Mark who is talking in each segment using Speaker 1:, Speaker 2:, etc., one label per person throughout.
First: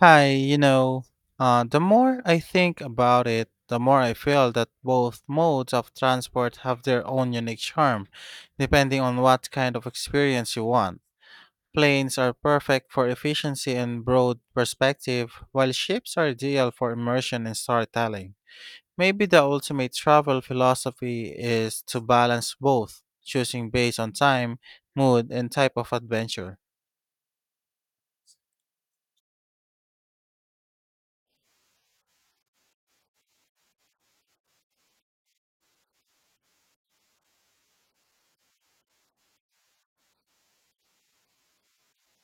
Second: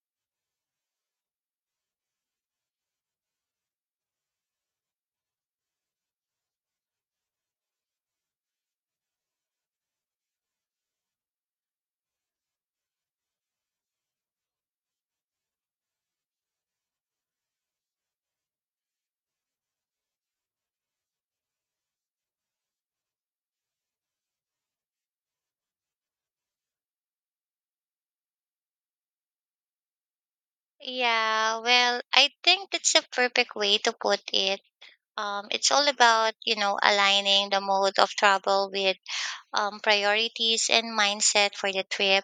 Speaker 1: Hi, the more I think about it, the more I feel that both modes of transport have their own unique charm, depending on what kind of experience you want. Planes are perfect for efficiency and broad perspective, while ships are ideal for immersion and storytelling. Maybe the ultimate travel philosophy is to balance both, choosing based on time, mood, and type of adventure.
Speaker 2: Yeah, well, I think that's a perfect way to put it. It's all about, you know, aligning the mode of travel with priorities and mindset for the trip,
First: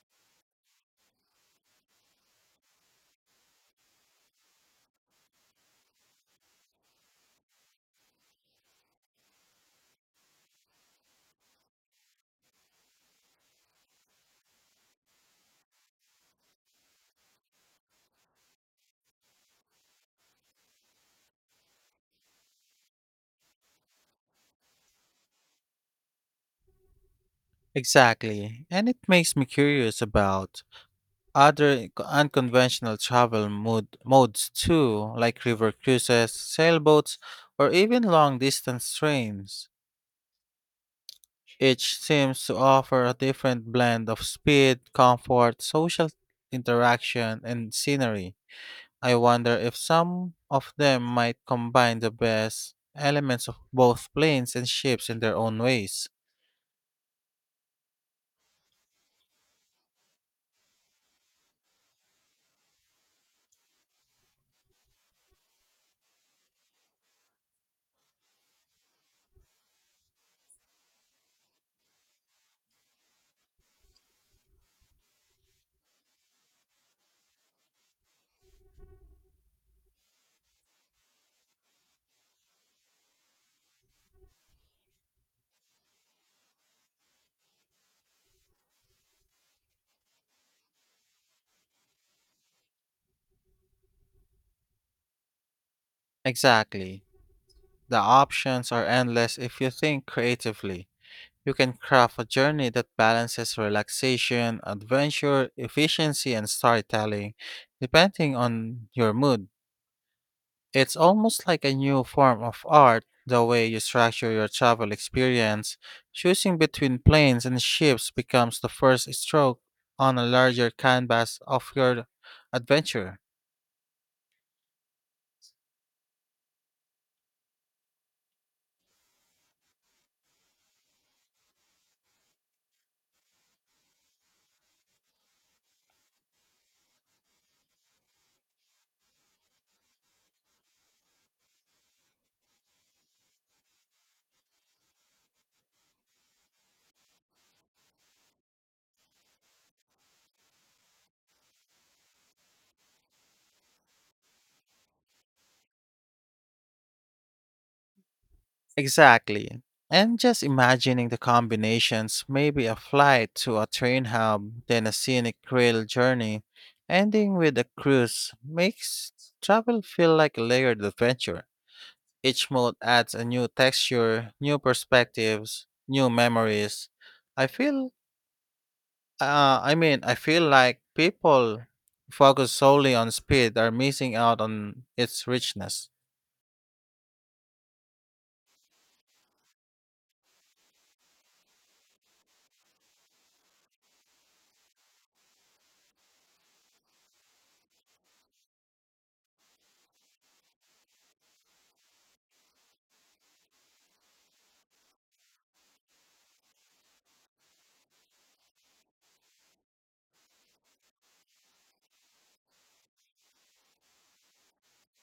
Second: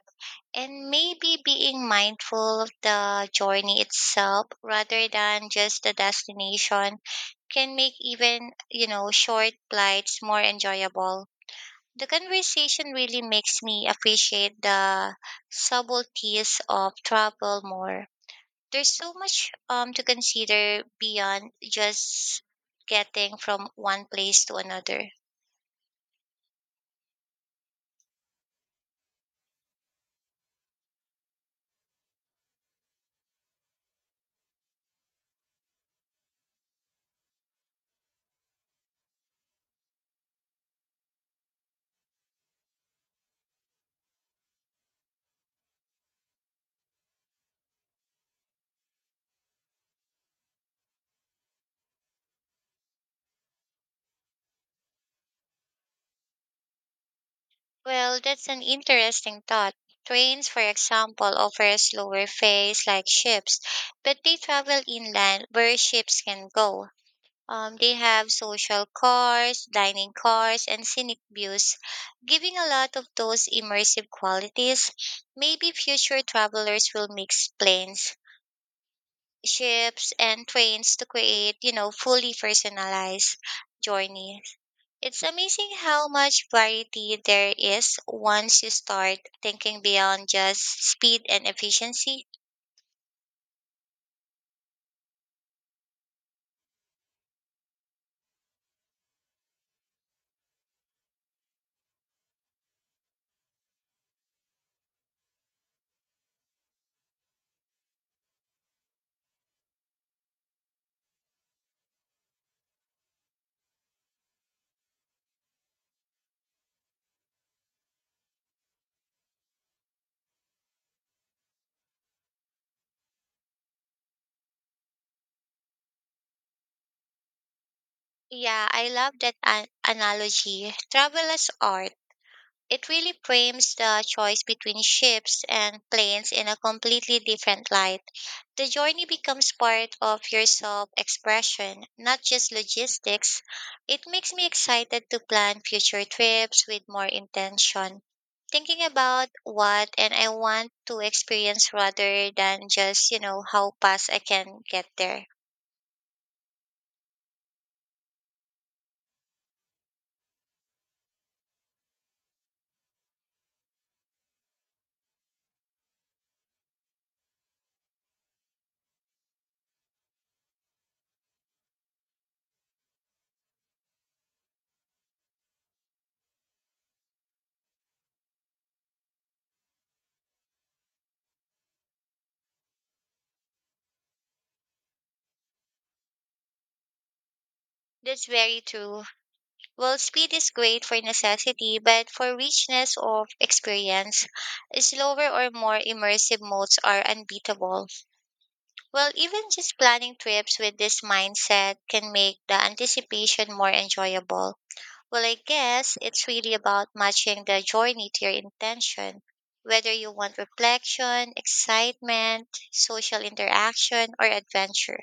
Speaker 2: and maybe being mindful of the journey itself rather than just the destination can make even, you know, short flights more enjoyable. The conversation really makes me appreciate the subtleties of travel more. There's so much to consider beyond just getting from one place to another.
Speaker 1: Exactly, and it makes me curious about other unconventional travel modes too, like river cruises, sailboats, or even long distance trains. Each seems to offer a different blend of speed, comfort, social interaction, and scenery. I wonder if some of them might combine the best elements of both planes and ships in their own ways.
Speaker 2: Well, that's an interesting thought. Trains, for example, offer a slower phase like ships, but they travel inland where ships can go. They have social cars, dining cars, and scenic views, giving a lot of those immersive qualities. Maybe future travelers will mix planes, ships, and trains to create, you know, fully personalized journeys. It's amazing how much variety there is once you start thinking beyond just speed and efficiency.
Speaker 1: Exactly. The options are endless if you think creatively. You can craft a journey that balances relaxation, adventure, efficiency, and storytelling, depending on your mood. It's almost like a new form of art, the way you structure your travel experience. Choosing between planes and ships becomes the first stroke on a larger canvas of your adventure.
Speaker 2: Yeah, I love that analogy. Travel as art. It really frames the choice between ships and planes in a completely different light. The journey becomes part of your self expression, not just logistics. It makes me excited to plan future trips with more intention, thinking about what and I want to experience rather than just, you know, how fast I can get there.
Speaker 1: Exactly. And just imagining the combinations, maybe a flight to a train hub, then a scenic rail journey, ending with a cruise, makes travel feel like a layered adventure. Each mode adds a new texture, new perspectives, new memories. I feel, I feel like people focused solely on speed are missing out on its richness.
Speaker 2: That's very true. Well, speed is great for necessity, but for richness of experience, slower or more immersive modes are unbeatable. Well, even just planning trips with this mindset can make the anticipation more enjoyable. Well, I guess it's really about matching the journey to your intention, whether you want reflection, excitement, social interaction, or adventure.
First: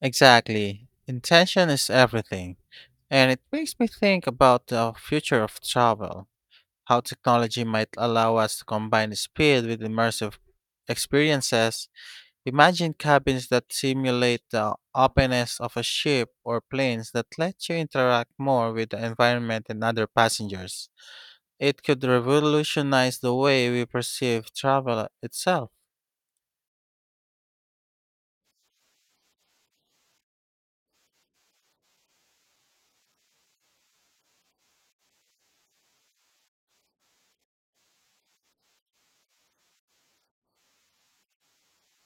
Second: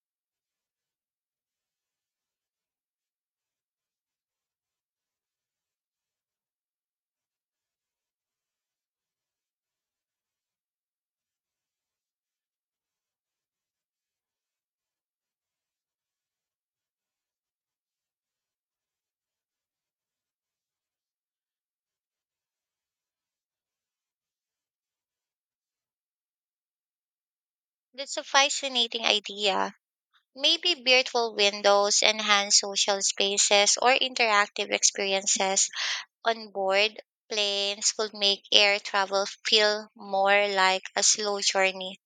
Speaker 1: Exactly. Intention is everything. And it makes me think about the future of travel, how technology might allow us to combine speed with immersive experiences. Imagine cabins that simulate the openness of a ship or planes that let you interact more with the environment and other passengers. It could revolutionize the way we perceive travel itself.
Speaker 2: That's a fascinating idea. Maybe virtual windows, enhanced social spaces, or interactive experiences on board planes could make air travel feel more like a slow journey.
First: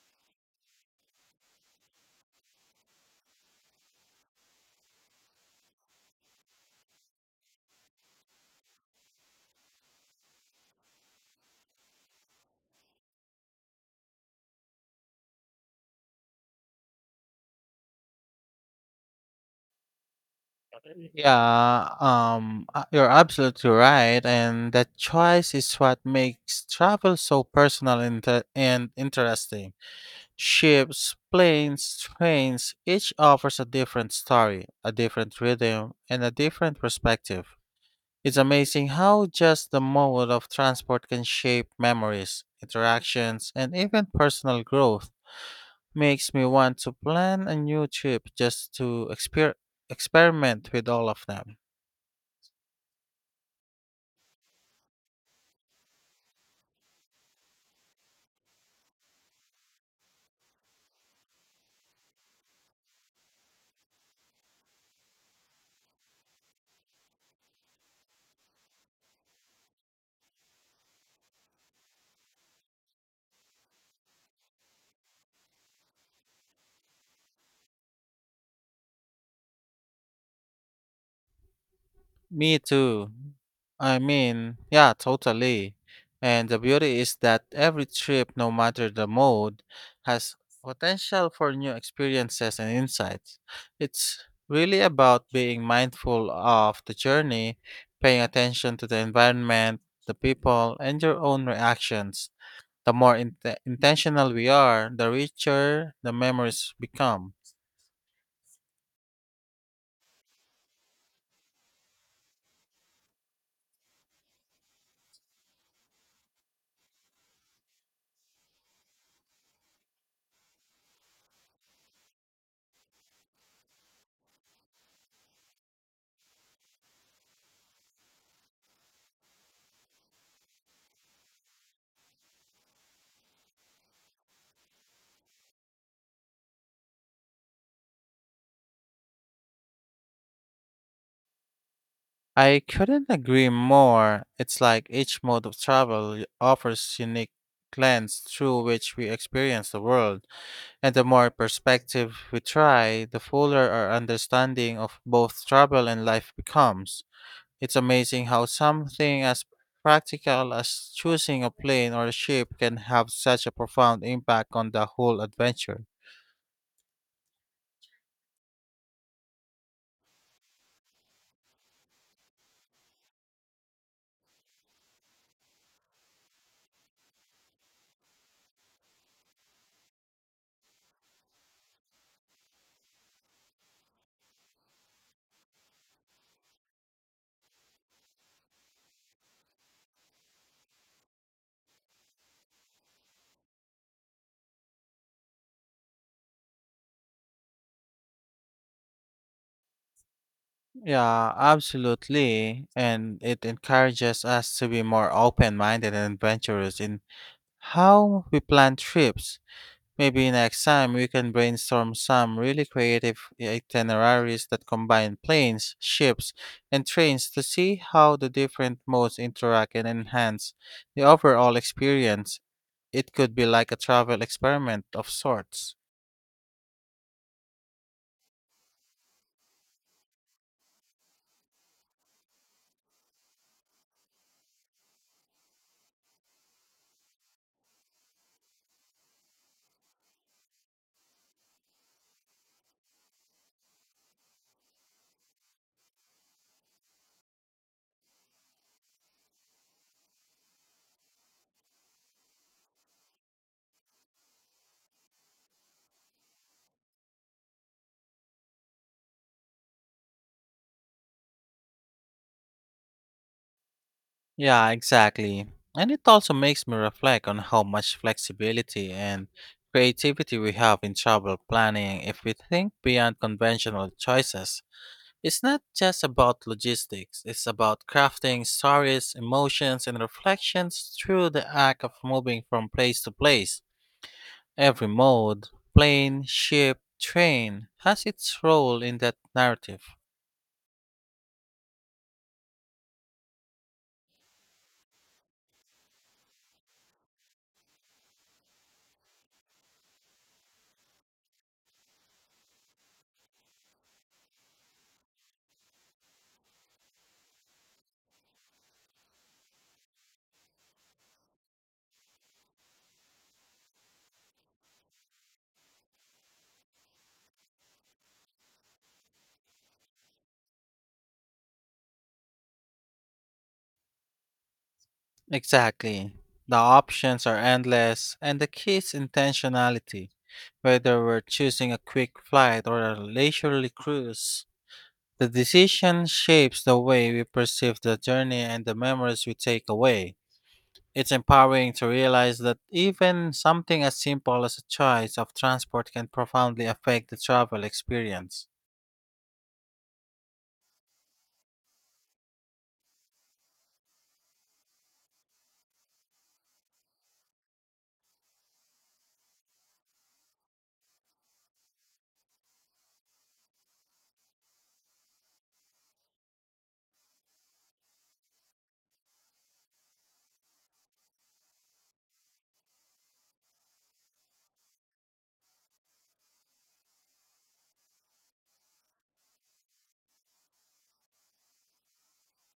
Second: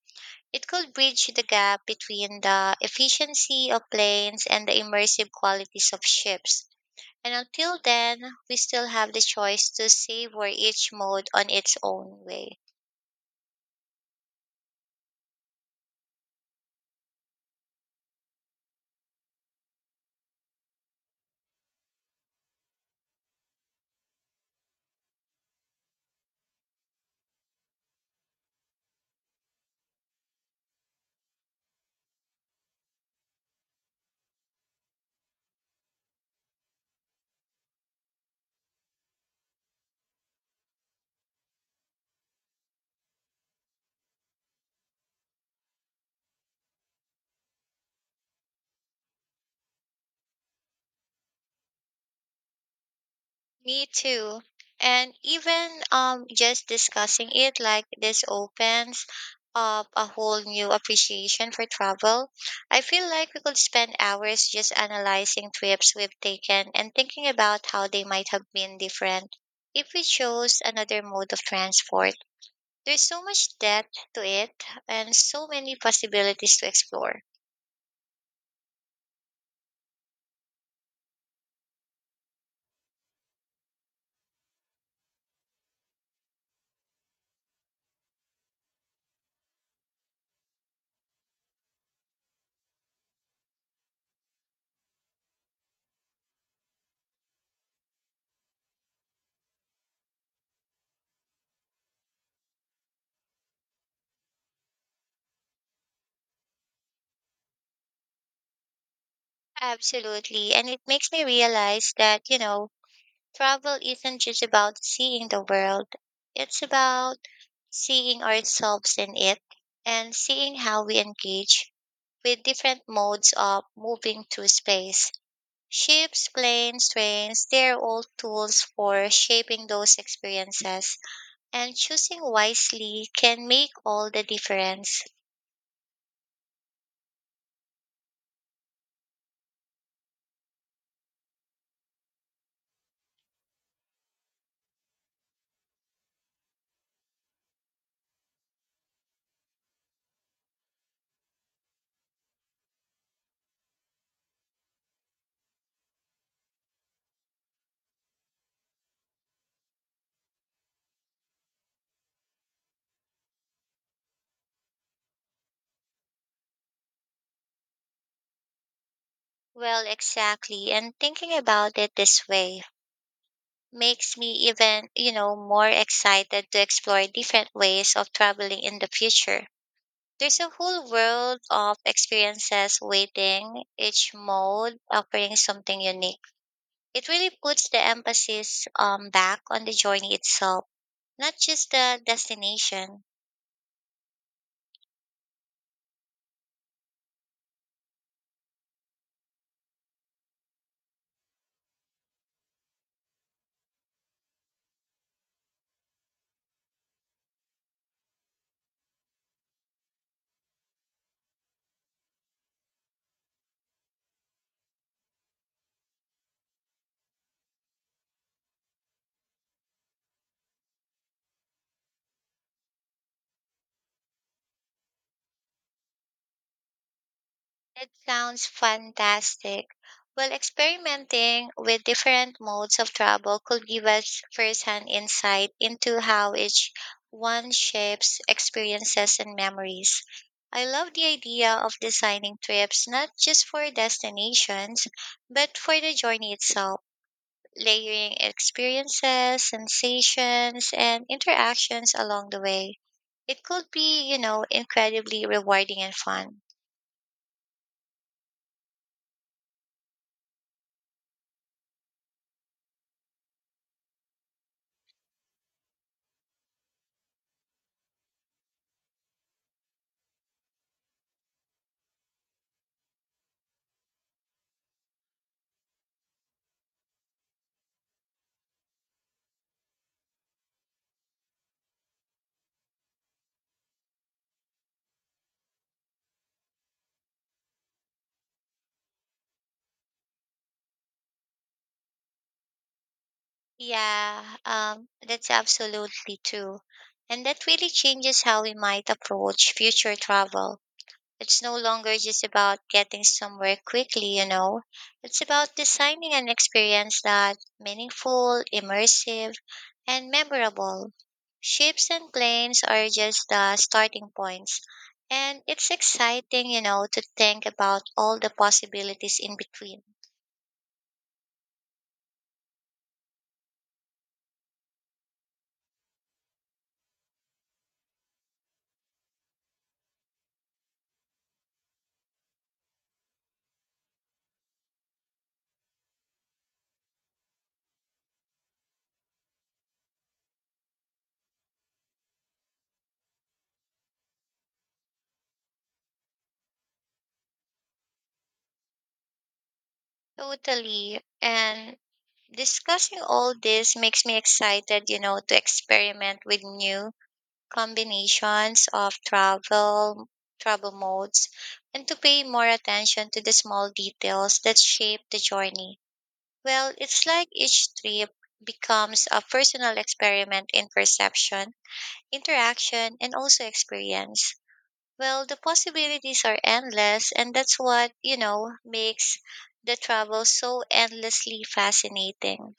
Speaker 2: It could bridge the gap between the efficiency of planes and the immersive qualities of ships. And until then, we still have the choice to savor each mode on its own way.
Speaker 1: Yeah, you're absolutely right, and that choice is what makes travel so personal and interesting. Ships, planes, trains, each offers a different story, a different rhythm, and a different perspective. It's amazing how just the mode of transport can shape memories, interactions, and even personal growth. Makes me want to plan a new trip just to experiment with all of them.
Speaker 2: Me too. And even just discussing it like this opens up a whole new appreciation for travel. I feel like we could spend hours just analyzing trips we've taken and thinking about how they might have been different if we chose another mode of transport. There's so much depth to it and so many possibilities to explore.
Speaker 1: Me too. I mean, yeah, totally. And the beauty is that every trip, no matter the mode, has potential for new experiences and insights. It's really about being mindful of the journey, paying attention to the environment, the people, and your own reactions. The more intentional we are, the richer the memories become.
Speaker 2: Absolutely. And it makes me realize that, you know, travel isn't just about seeing the world, it's about seeing ourselves in it and seeing how we engage with different modes of moving through space. Ships, planes, trains, they're all tools for shaping those experiences, and choosing wisely can make all the difference.
Speaker 1: I couldn't agree more. It's like each mode of travel offers unique lens through which we experience the world, and the more perspective we try, the fuller our understanding of both travel and life becomes. It's amazing how something as practical as choosing a plane or a ship can have such a profound impact on the whole adventure.
Speaker 2: Well, exactly, and thinking about it this way makes me even, you know, more excited to explore different ways of traveling in the future. There's a whole world of experiences waiting, each mode offering something unique. It really puts the emphasis back on the journey itself, not just the destination.
Speaker 1: Yeah, absolutely. And it encourages us to be more open minded and adventurous in how we plan trips. Maybe next time we can brainstorm some really creative itineraries that combine planes, ships, and trains to see how the different modes interact and enhance the overall experience. It could be like a travel experiment of sorts.
Speaker 2: That sounds fantastic. Well, experimenting with different modes of travel could give us firsthand insight into how each one shapes experiences and memories. I love the idea of designing trips not just for destinations, but for the journey itself, layering experiences, sensations, and interactions along the way. It could be, you know, incredibly rewarding and fun.
Speaker 1: Yeah, exactly. And it also makes me reflect on how much flexibility and creativity we have in travel planning if we think beyond conventional choices. It's not just about logistics, it's about crafting stories, emotions, and reflections through the act of moving from place to place. Every mode, plane, ship, train, has its role in that narrative.
Speaker 2: Yeah, that's absolutely true. And that really changes how we might approach future travel. It's no longer just about getting somewhere quickly, you know. It's about designing an experience that's meaningful, immersive, and memorable. Ships and planes are just the starting points. And it's exciting, you know, to think about all the possibilities in between.
Speaker 1: Exactly. The options are endless, and the key is intentionality. Whether we're choosing a quick flight or a leisurely cruise, the decision shapes the way we perceive the journey and the memories we take away. It's empowering to realize that even something as simple as a choice of transport can profoundly affect the travel experience.
Speaker 2: Totally. And discussing all this makes me excited, you know, to experiment with new combinations of travel modes and to pay more attention to the small details that shape the journey. Well, it's like each trip becomes a personal experiment in perception, interaction, and also experience. Well, the possibilities are endless, and that's what, you know, makes the travel so endlessly fascinating.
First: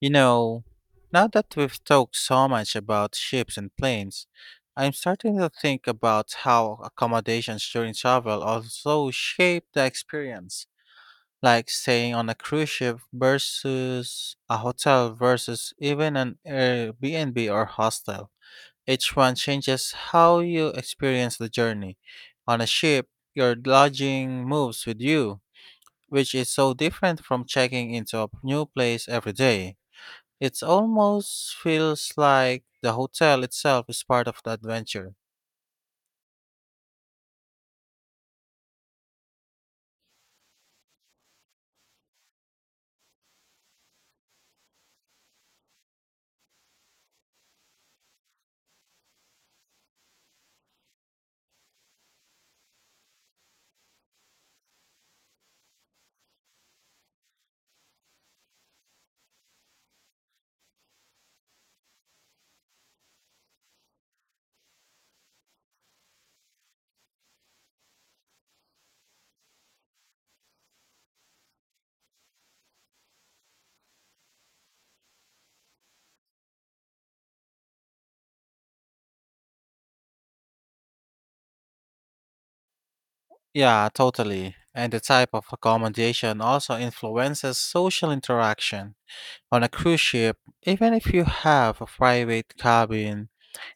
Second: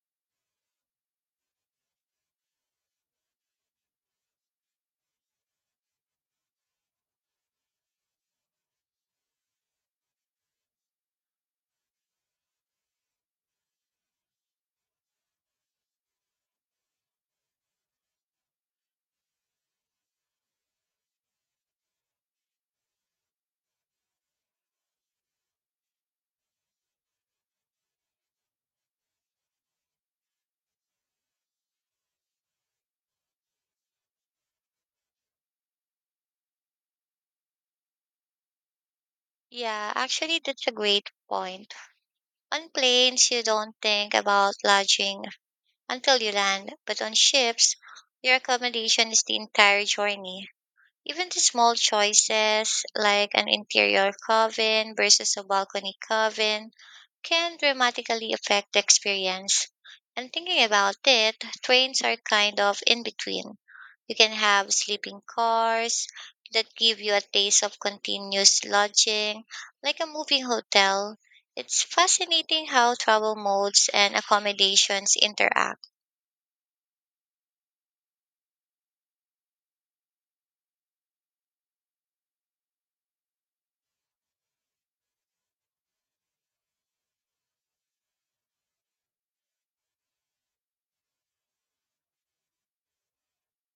Speaker 1: You know, now that we've talked so much about ships and planes, I'm starting to think about how accommodations during travel also shape the experience, like staying on a cruise ship versus a hotel versus even an Airbnb or hostel. Each one changes how you experience the journey. On a ship, your lodging moves with you, which is so different from checking into a new place every day. It almost feels like the hotel itself is part of the adventure.
Speaker 2: Yeah, actually, that's a great point. On planes, you don't think about lodging until you land, but on ships, your accommodation is the entire journey. Even the small choices, like an interior cabin versus a balcony cabin, can dramatically affect the experience. And thinking about it, trains are kind of in between. You can have sleeping cars that give you a taste of continuous lodging, like a moving hotel. It's fascinating how travel modes and accommodations interact.
Speaker 1: Yeah, totally. And the type of accommodation also influences social interaction. On a cruise ship, even if you have a private cabin,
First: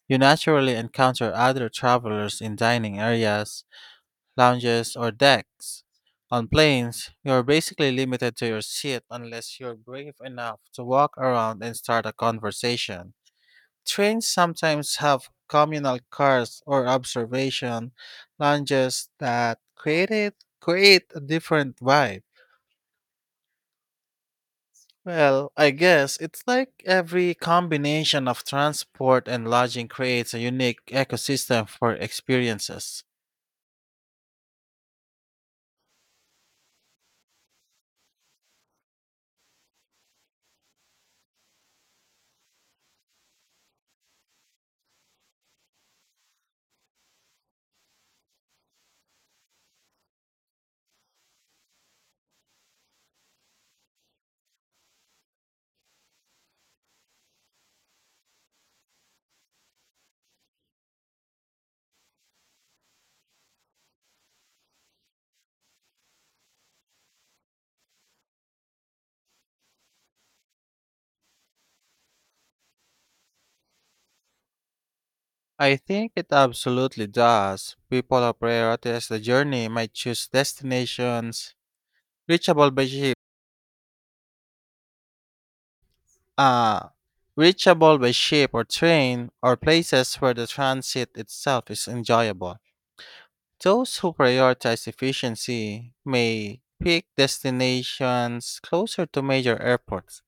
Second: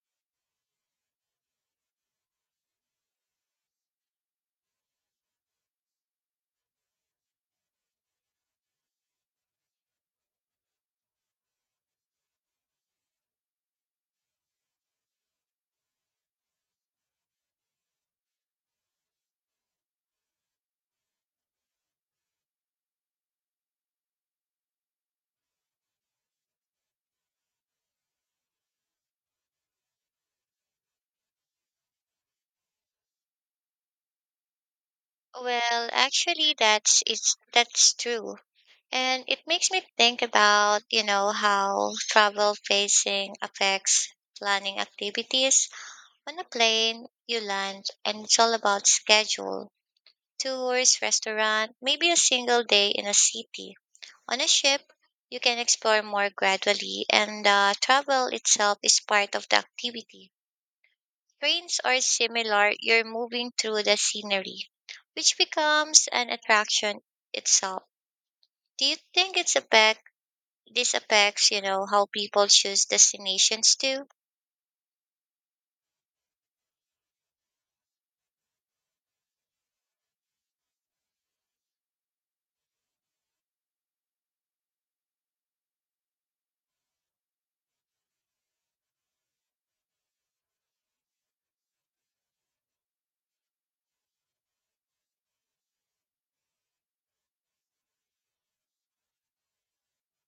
Speaker 1: you naturally encounter other travelers in dining areas, lounges, or decks. On planes, you're basically limited to your seat unless you're brave enough to walk around and start a conversation. Trains sometimes have communal cars or observation lounges that create a different vibe. Well, I guess it's like every combination of transport and lodging creates a unique ecosystem for experiences.
Speaker 2: Well, actually, that's true. And it makes me think about, you know, how travel facing affects planning activities. On a plane, you land and it's all about schedule, tours, restaurant, maybe a single day in a city. On a ship, you can explore more gradually and the travel itself is part of the activity. Trains are similar, you're moving through the scenery, which becomes an attraction itself. Do you think it's affect This affects, you know, how people choose destinations too?
Speaker 1: I think it absolutely does. People who prioritize the journey might choose destinations reachable by ship, uh, reachable by ship or train, or places where the transit itself is enjoyable. Those who prioritize efficiency may pick destinations closer to major airports.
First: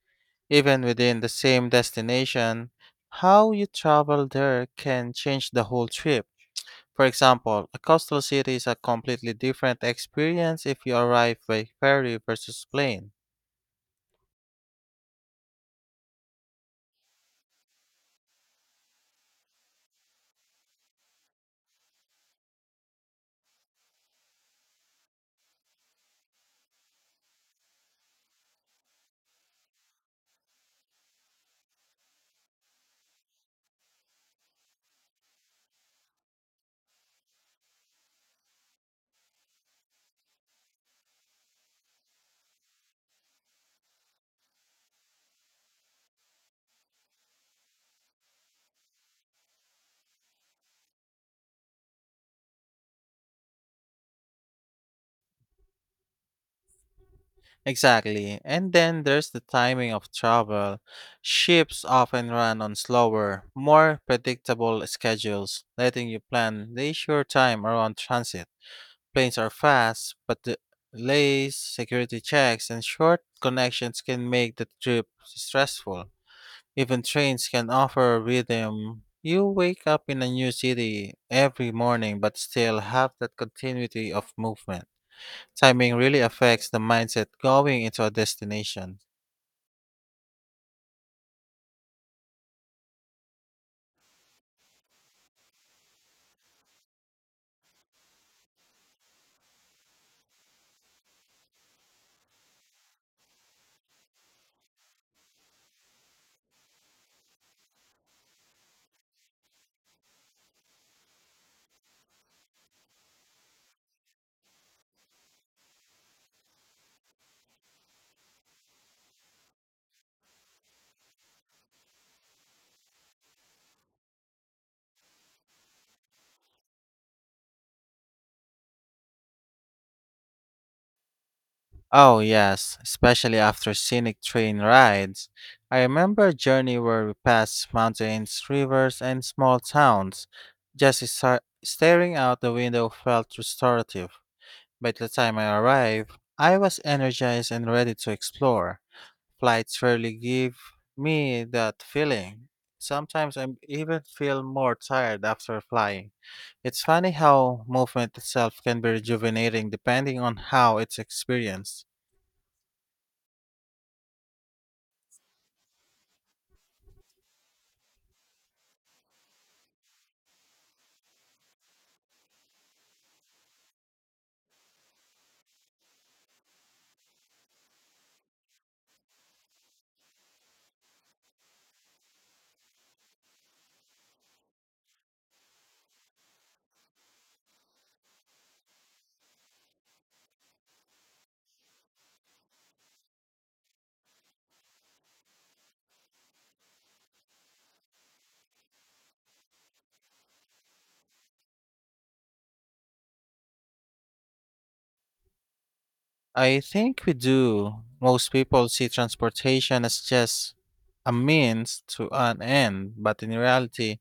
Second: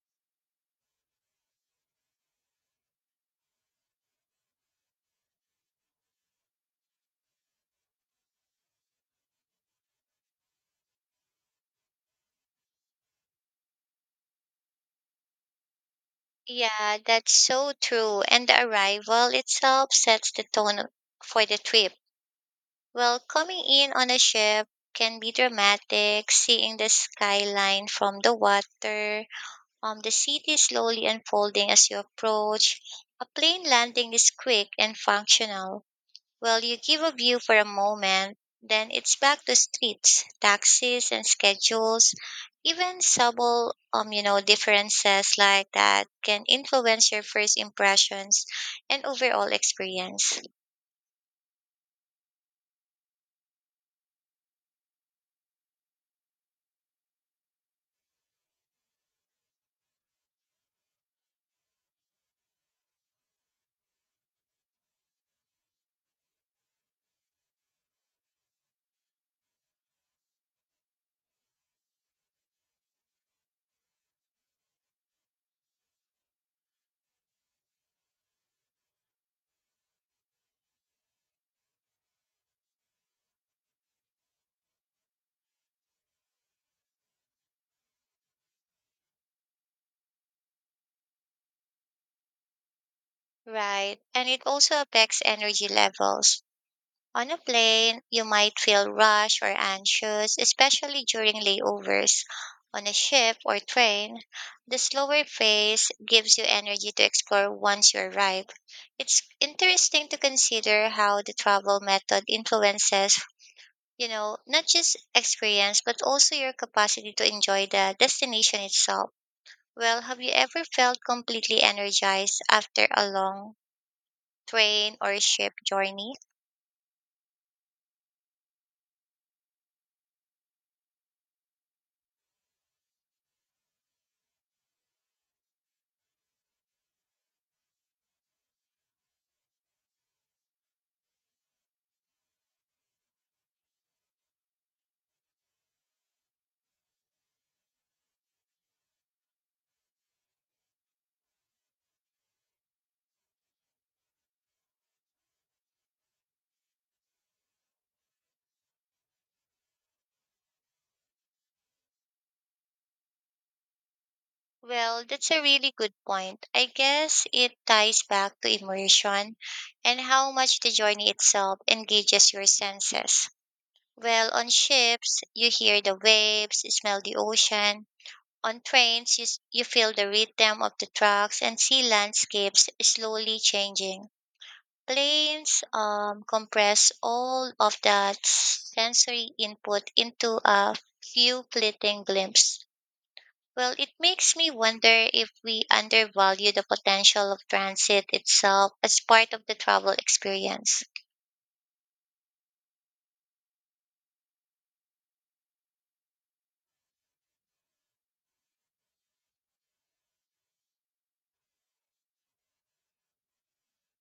Speaker 1: Even within the same destination, how you travel there can change the whole trip. For example, a coastal city is a completely different experience if you arrive by ferry versus plane.
Speaker 2: Yeah, that's so true. And the arrival itself sets the tone for the trip. Well, coming in on a ship can be dramatic, seeing the skyline from the water, the city slowly unfolding as you approach. A plane landing is quick and functional, well, you give a view for a moment, then it's back to streets, taxis, and schedules. Even subtle, you know, differences like that can influence your first impressions and overall experience.
Speaker 1: Exactly. And then there's the timing of travel. Ships often run on slower, more predictable schedules, letting you plan leisure time around transit. Planes are fast, but the delays, security checks, and short connections can make the trip stressful. Even trains can offer a rhythm. You wake up in a new city every morning but still have that continuity of movement. Timing really affects the mindset going into a destination.
Speaker 2: Right. And it also affects energy levels. On a plane, you might feel rushed or anxious, especially during layovers. On a ship or train, the slower pace gives you energy to explore once you arrive. It's interesting to consider how the travel method influences, you know, not just experience, but also your capacity to enjoy the destination itself. Well, have you ever felt completely energized after a long train or ship journey?
Speaker 1: Oh, yes, especially after scenic train rides. I remember a journey where we passed mountains, rivers, and small towns. Just staring out the window felt restorative. By the time I arrived, I was energized and ready to explore. Flights rarely give me that feeling. Sometimes I even feel more tired after flying. It's funny how movement itself can be rejuvenating depending on how it's experienced.
Speaker 2: Well, that's a really good point. I guess it ties back to immersion and how much the journey itself engages your senses. Well, on ships, you hear the waves, smell the ocean. On trains, you feel the rhythm of the tracks and see landscapes slowly changing. Planes compress all of that sensory input into a few fleeting glimpses. Well, it makes me wonder if we undervalue the potential of transit itself as part of the travel experience.
Speaker 1: I think we do. Most people see transportation as just a means to an end, but in reality,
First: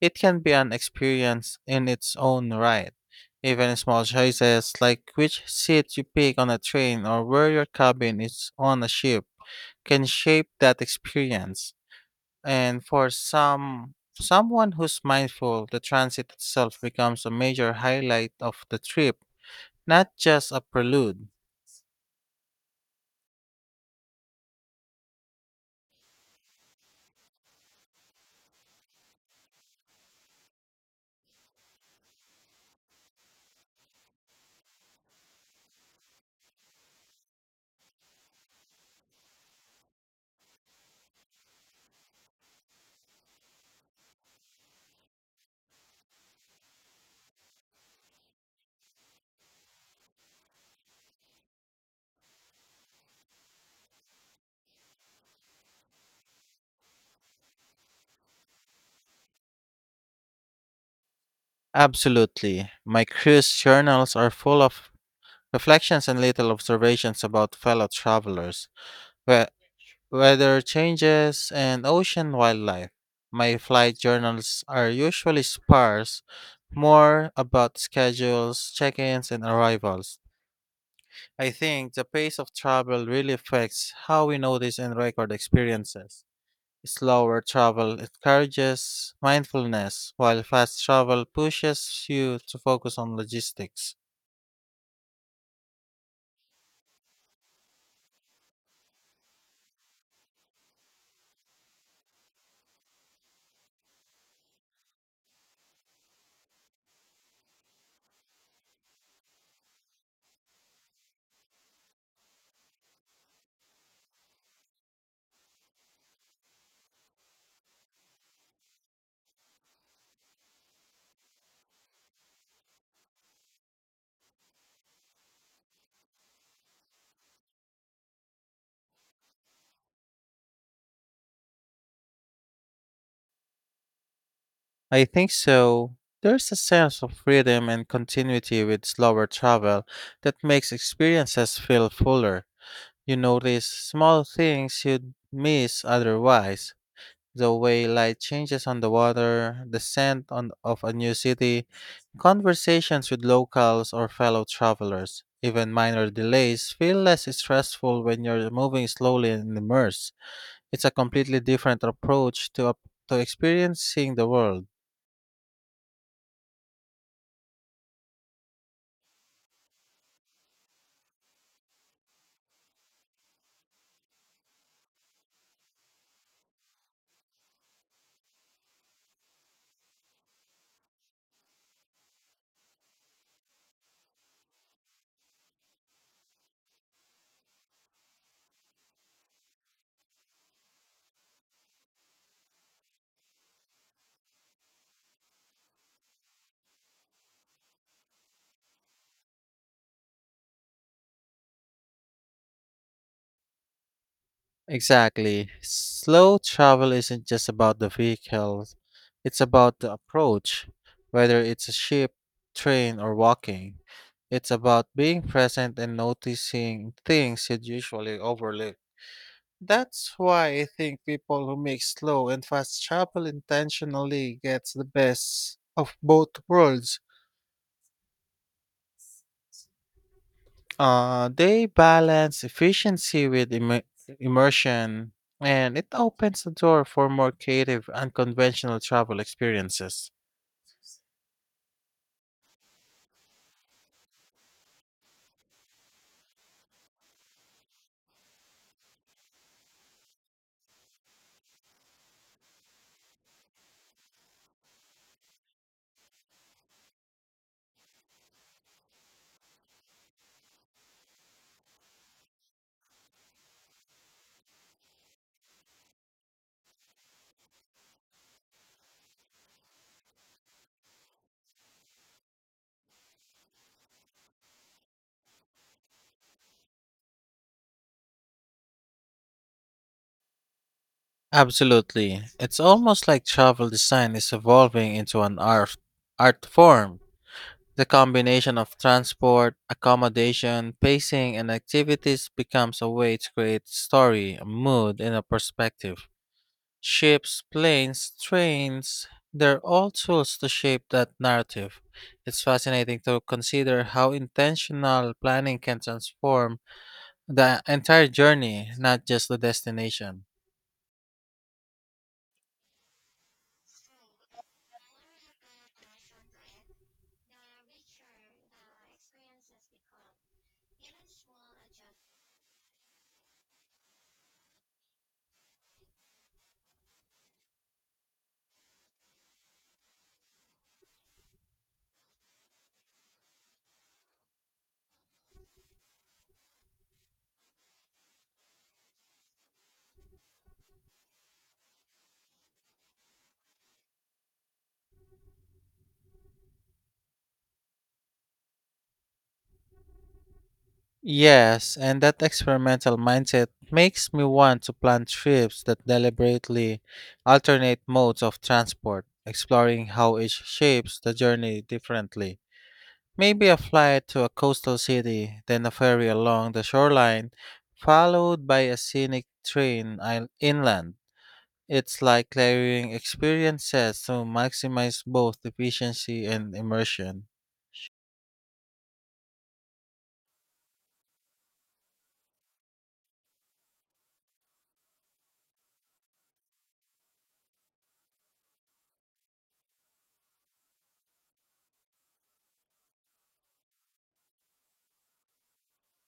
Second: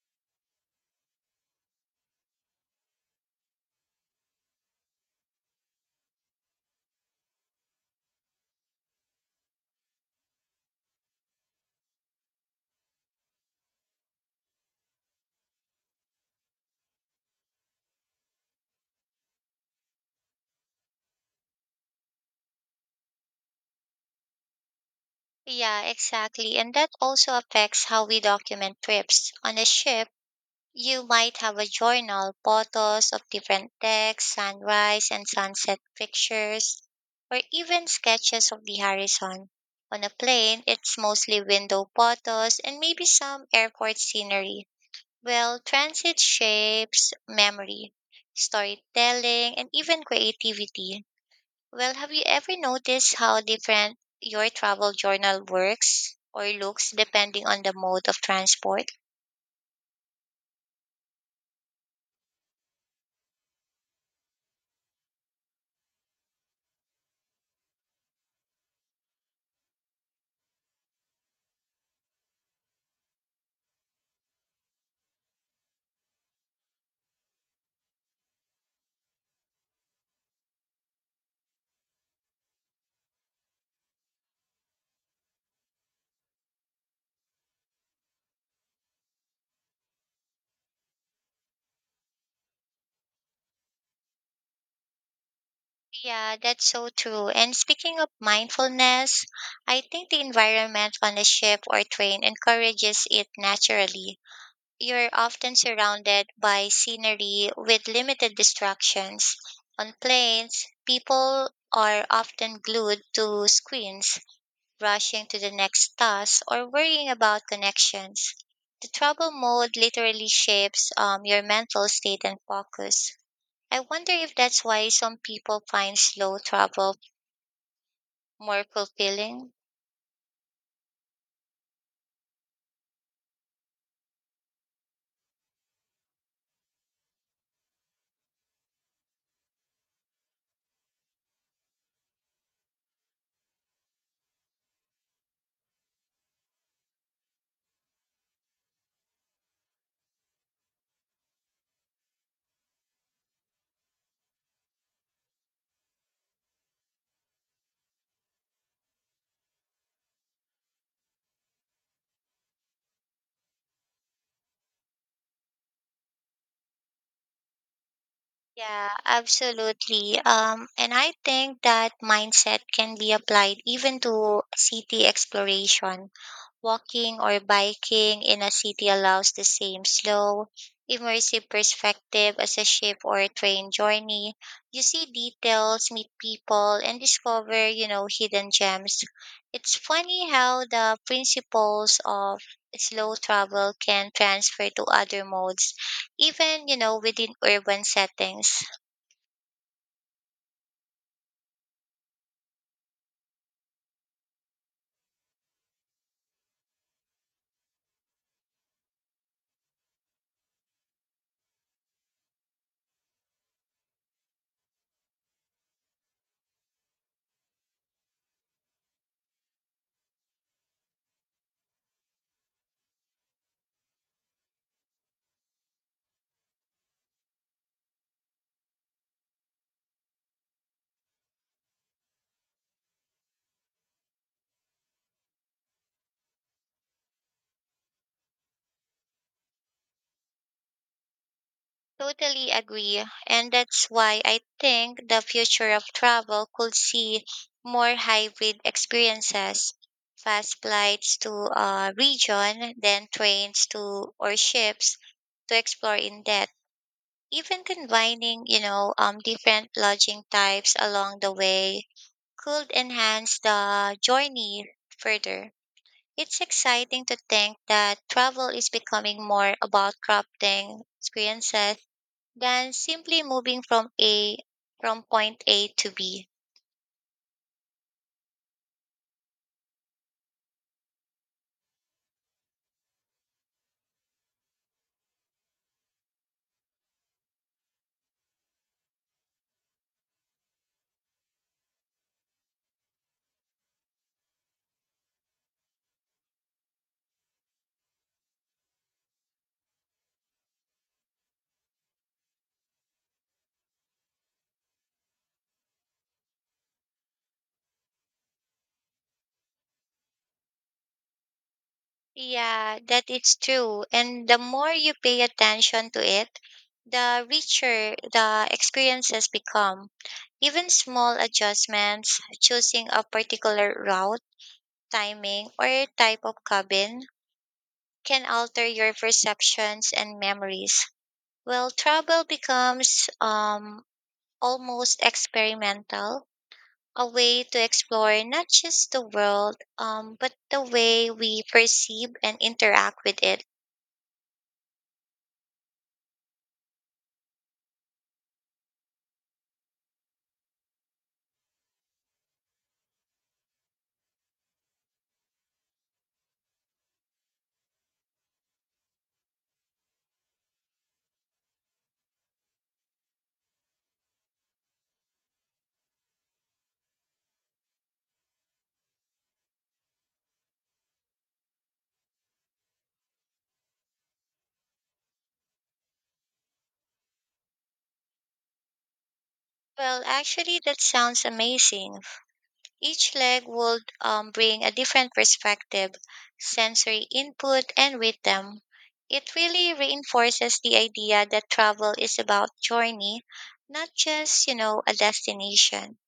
Speaker 1: it can be an experience in its own right. Even small choices like which seat you pick on a train or where your cabin is on a ship can shape that experience. And for someone who's mindful, the transit itself becomes a major highlight of the trip, not just a prelude.
Speaker 2: Yeah, exactly. And that also affects how we document trips. On a ship, you might have a journal, photos of different decks, sunrise and sunset pictures, or even sketches of the horizon. On a plane, it's mostly window photos and maybe some airport scenery. Well, transit shapes memory, storytelling, and even creativity. Well, have you ever noticed how different your travel journal works or looks depending on the mode of transport?
Speaker 1: Absolutely. My cruise journals are full of reflections and little observations about fellow travelers, we- weather changes, and ocean wildlife. My flight journals are usually sparse, more about schedules, check ins, and arrivals. I think the pace of travel really affects how we notice and record experiences. Slower travel encourages mindfulness, while fast travel pushes you to focus on logistics.
Speaker 2: Yeah, that's so true. And speaking of mindfulness, I think the environment on a ship or train encourages it naturally. You're often surrounded by scenery with limited distractions. On planes, people are often glued to screens, rushing to the next task or worrying about connections. The travel mode literally shapes your mental state and focus. I wonder if that's why some people find slow travel more fulfilling.
Speaker 1: I think so. There's a sense of freedom and continuity with slower travel that makes experiences feel fuller. You notice small things you'd miss otherwise, the way light changes on the water, the of a new city, conversations with locals or fellow travelers. Even minor delays feel less stressful when you're moving slowly and immersed. It's a completely different to experiencing the world.
Speaker 2: Yeah, absolutely. And I think that mindset can be applied even to city exploration. Walking or biking in a city allows the same slow, immersive perspective as a ship or a train journey. You see details, meet people, and discover, you know, hidden gems. It's funny how the principles of slow travel can transfer to other modes, even, you know, within urban settings.
Speaker 1: Exactly. Slow travel isn't just about the vehicle, it's about the approach, whether it's a ship, train, or walking. It's about being present and noticing things you'd usually overlook. That's why I think people who make slow and fast travel intentionally gets the best of both worlds. They balance efficiency with immersion, and it opens the door for more creative, unconventional travel experiences.
Speaker 2: Totally agree. And that's why I think the future of travel could see more hybrid experiences. Fast flights to a region, then trains to or ships to explore in depth. Even combining, you know, different lodging types along the way could enhance the journey further. It's exciting to think that travel is becoming more about crafting experiences than simply moving from A from point A to B.
Speaker 1: Absolutely. It's almost like travel design is evolving into an art form. The combination of transport, accommodation, pacing, and activities becomes a way to create story, a mood, and a perspective. Ships, planes, trains, they're all tools to shape that narrative. It's fascinating to consider how intentional planning can transform the entire journey, not just the destination.
Speaker 2: Yeah, that it's true. And the more you pay attention to it, the richer the experiences become. Even small adjustments, choosing a particular route, timing, or type of cabin can alter your perceptions and memories. Well, travel becomes almost experimental, a way to explore not just the world, but the way we perceive and interact with it.
Speaker 1: Yes, and that experimental mindset makes me want to plan trips that deliberately alternate modes of transport, exploring how each shapes the journey differently. Maybe a flight to a coastal city, then a ferry along the shoreline, followed by a scenic train inland. It's like layering experiences to maximize both efficiency and immersion.
Speaker 2: Well, actually, that sounds amazing. Each leg would bring a different perspective, sensory input, and rhythm. It really reinforces the idea that travel is about journey, not just, you know, a destination.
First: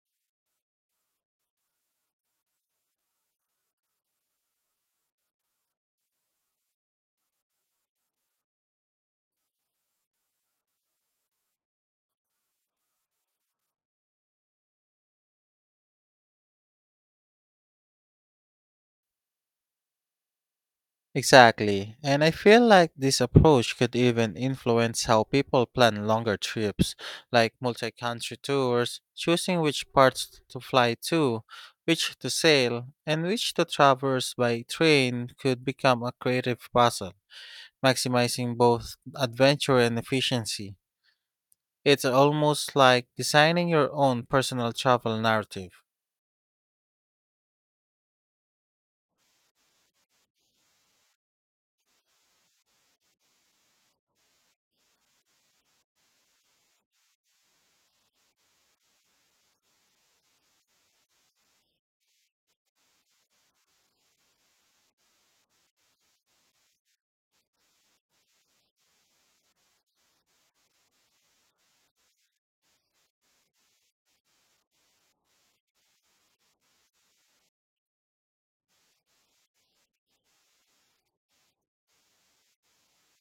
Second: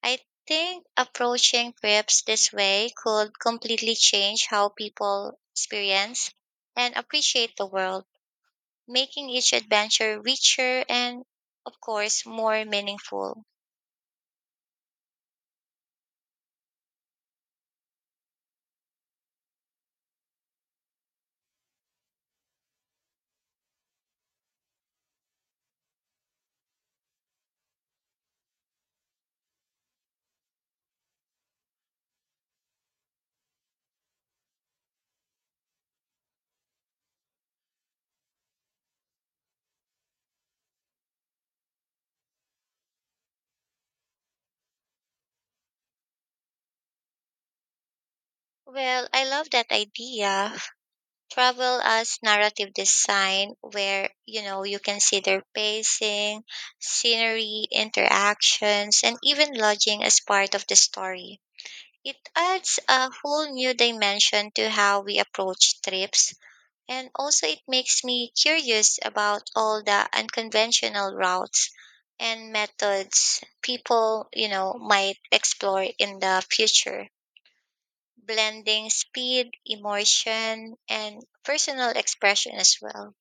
Speaker 2: I think approaching trips this way could completely change how people experience and appreciate the world, making each adventure richer and, of course, more meaningful.
Speaker 1: Exactly. And I feel like this approach could even influence how people plan longer trips, like multi country tours, choosing which parts to fly to, which to sail, and which to traverse by train could become a creative puzzle, maximizing both adventure and efficiency. It's almost like designing your own personal travel narrative.
Speaker 2: Well, I love that idea. Travel as narrative design, where you know you consider pacing, scenery, interactions, and even lodging as part of the story. It adds a whole new dimension to how we approach trips, and also it makes me curious about all the unconventional routes and methods people, you know, might explore in the future, blending speed, emotion, and personal expression as well.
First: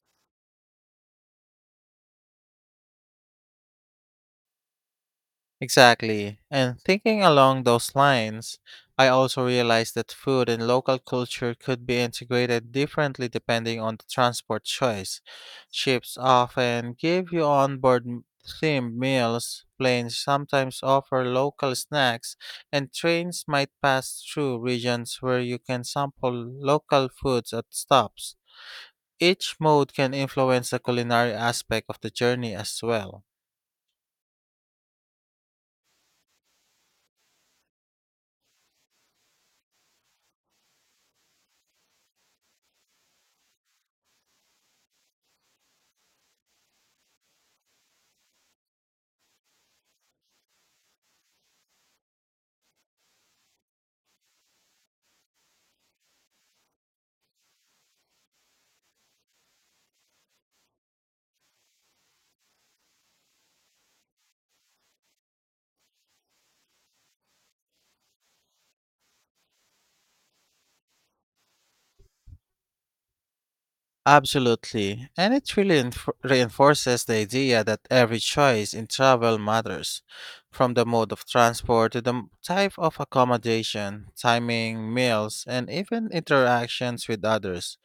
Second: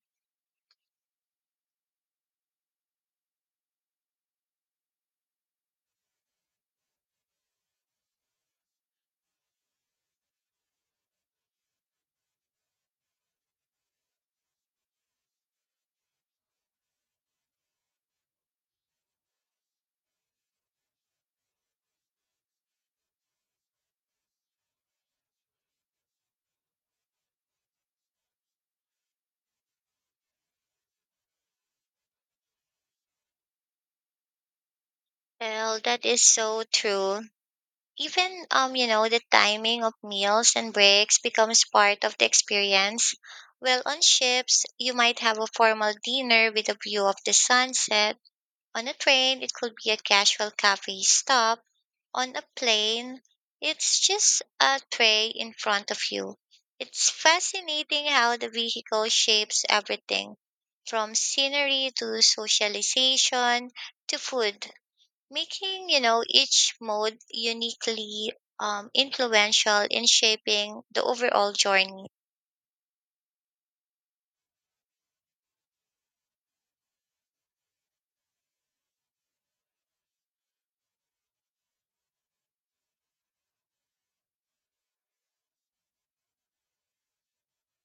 Speaker 1: Exactly. And thinking along those lines, I also realized that food and local culture could be integrated differently depending on the transport choice. Ships often give you onboard themed meals, planes sometimes offer local snacks, and trains might pass through regions where you can sample local foods at stops. Each mode can influence the culinary aspect of the journey as well.
Speaker 2: Well, that is so true. Even you know, the timing of meals and breaks becomes part of the experience. Well, on ships, you might have a formal dinner with a view of the sunset. On a train, it could be a casual cafe stop. On a plane, it's just a tray in front of you. It's fascinating how the vehicle shapes everything, from scenery to socialization to food, making you know each mode uniquely influential in shaping the overall journey.
Speaker 1: Absolutely, and it really reinforces the idea that every choice in travel matters, from the mode of transport to the type of accommodation, timing, meals, and even interactions with others.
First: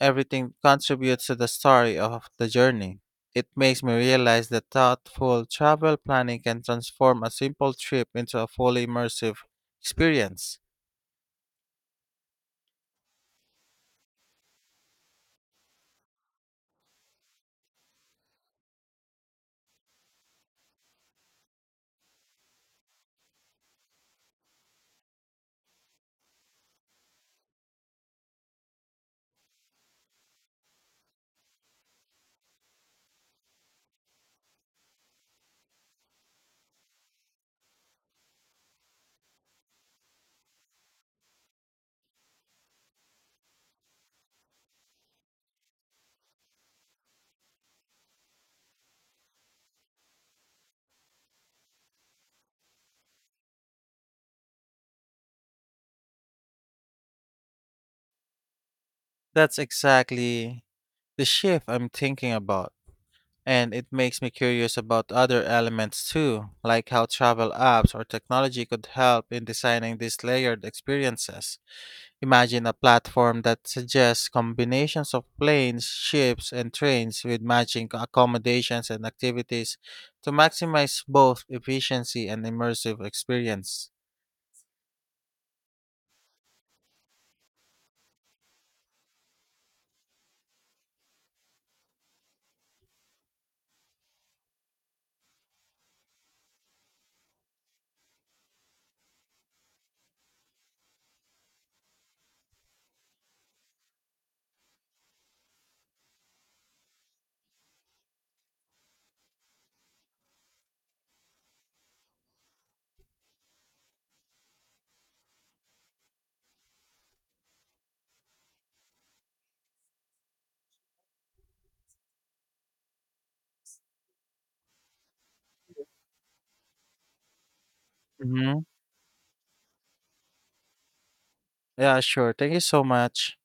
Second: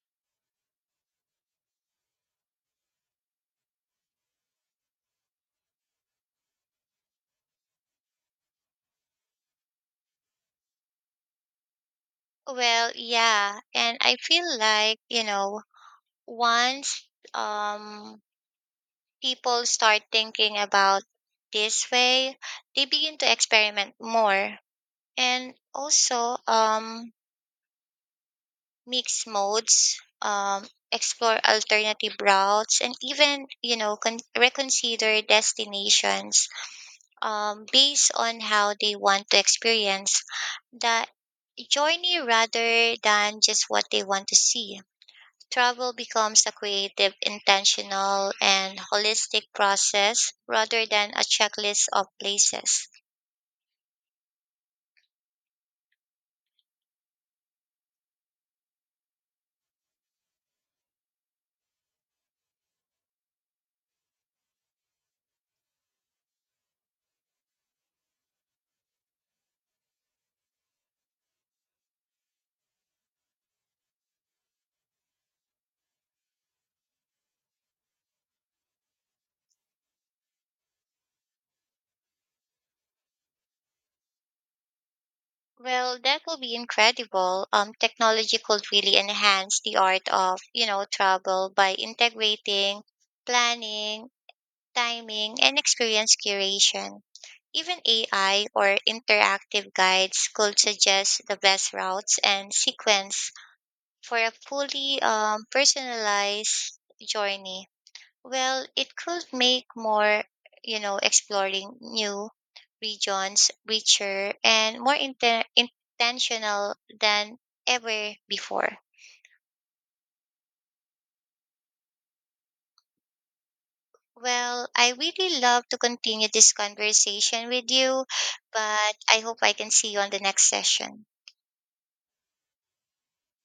Speaker 1: Everything contributes to the story of the journey. It makes me realize that thoughtful travel planning can transform a simple trip into a fully immersive experience.
Speaker 2: Well, yeah, and I feel like you know once um, people start thinking about this way, they begin to experiment more and also mix modes, explore alternative routes and even you know reconsider destinations based on how they want to experience that journey rather than just what they want to see. Travel becomes a creative, intentional, and holistic process rather than a checklist of places.
Speaker 1: That's exactly the shift I'm thinking about. And it makes me curious about other elements too, like how travel apps or technology could help in designing these layered experiences. Imagine a platform that suggests combinations of planes, ships, and trains with matching accommodations and activities to maximize both efficiency and immersive experience.
Speaker 2: Well, that will be incredible. Technology could really enhance the art of, you know, travel by integrating planning, timing, and experience curation. Even AI or interactive guides could suggest the best routes and sequence for a fully personalized journey. Well, it could make more, you know, exploring new regions richer and more intentional than ever before. Well, I really love to continue this conversation with you,
Speaker 1: Hmm.
Speaker 2: but I hope I can see you on the next session.
Speaker 1: Yeah, sure. Thank you so much.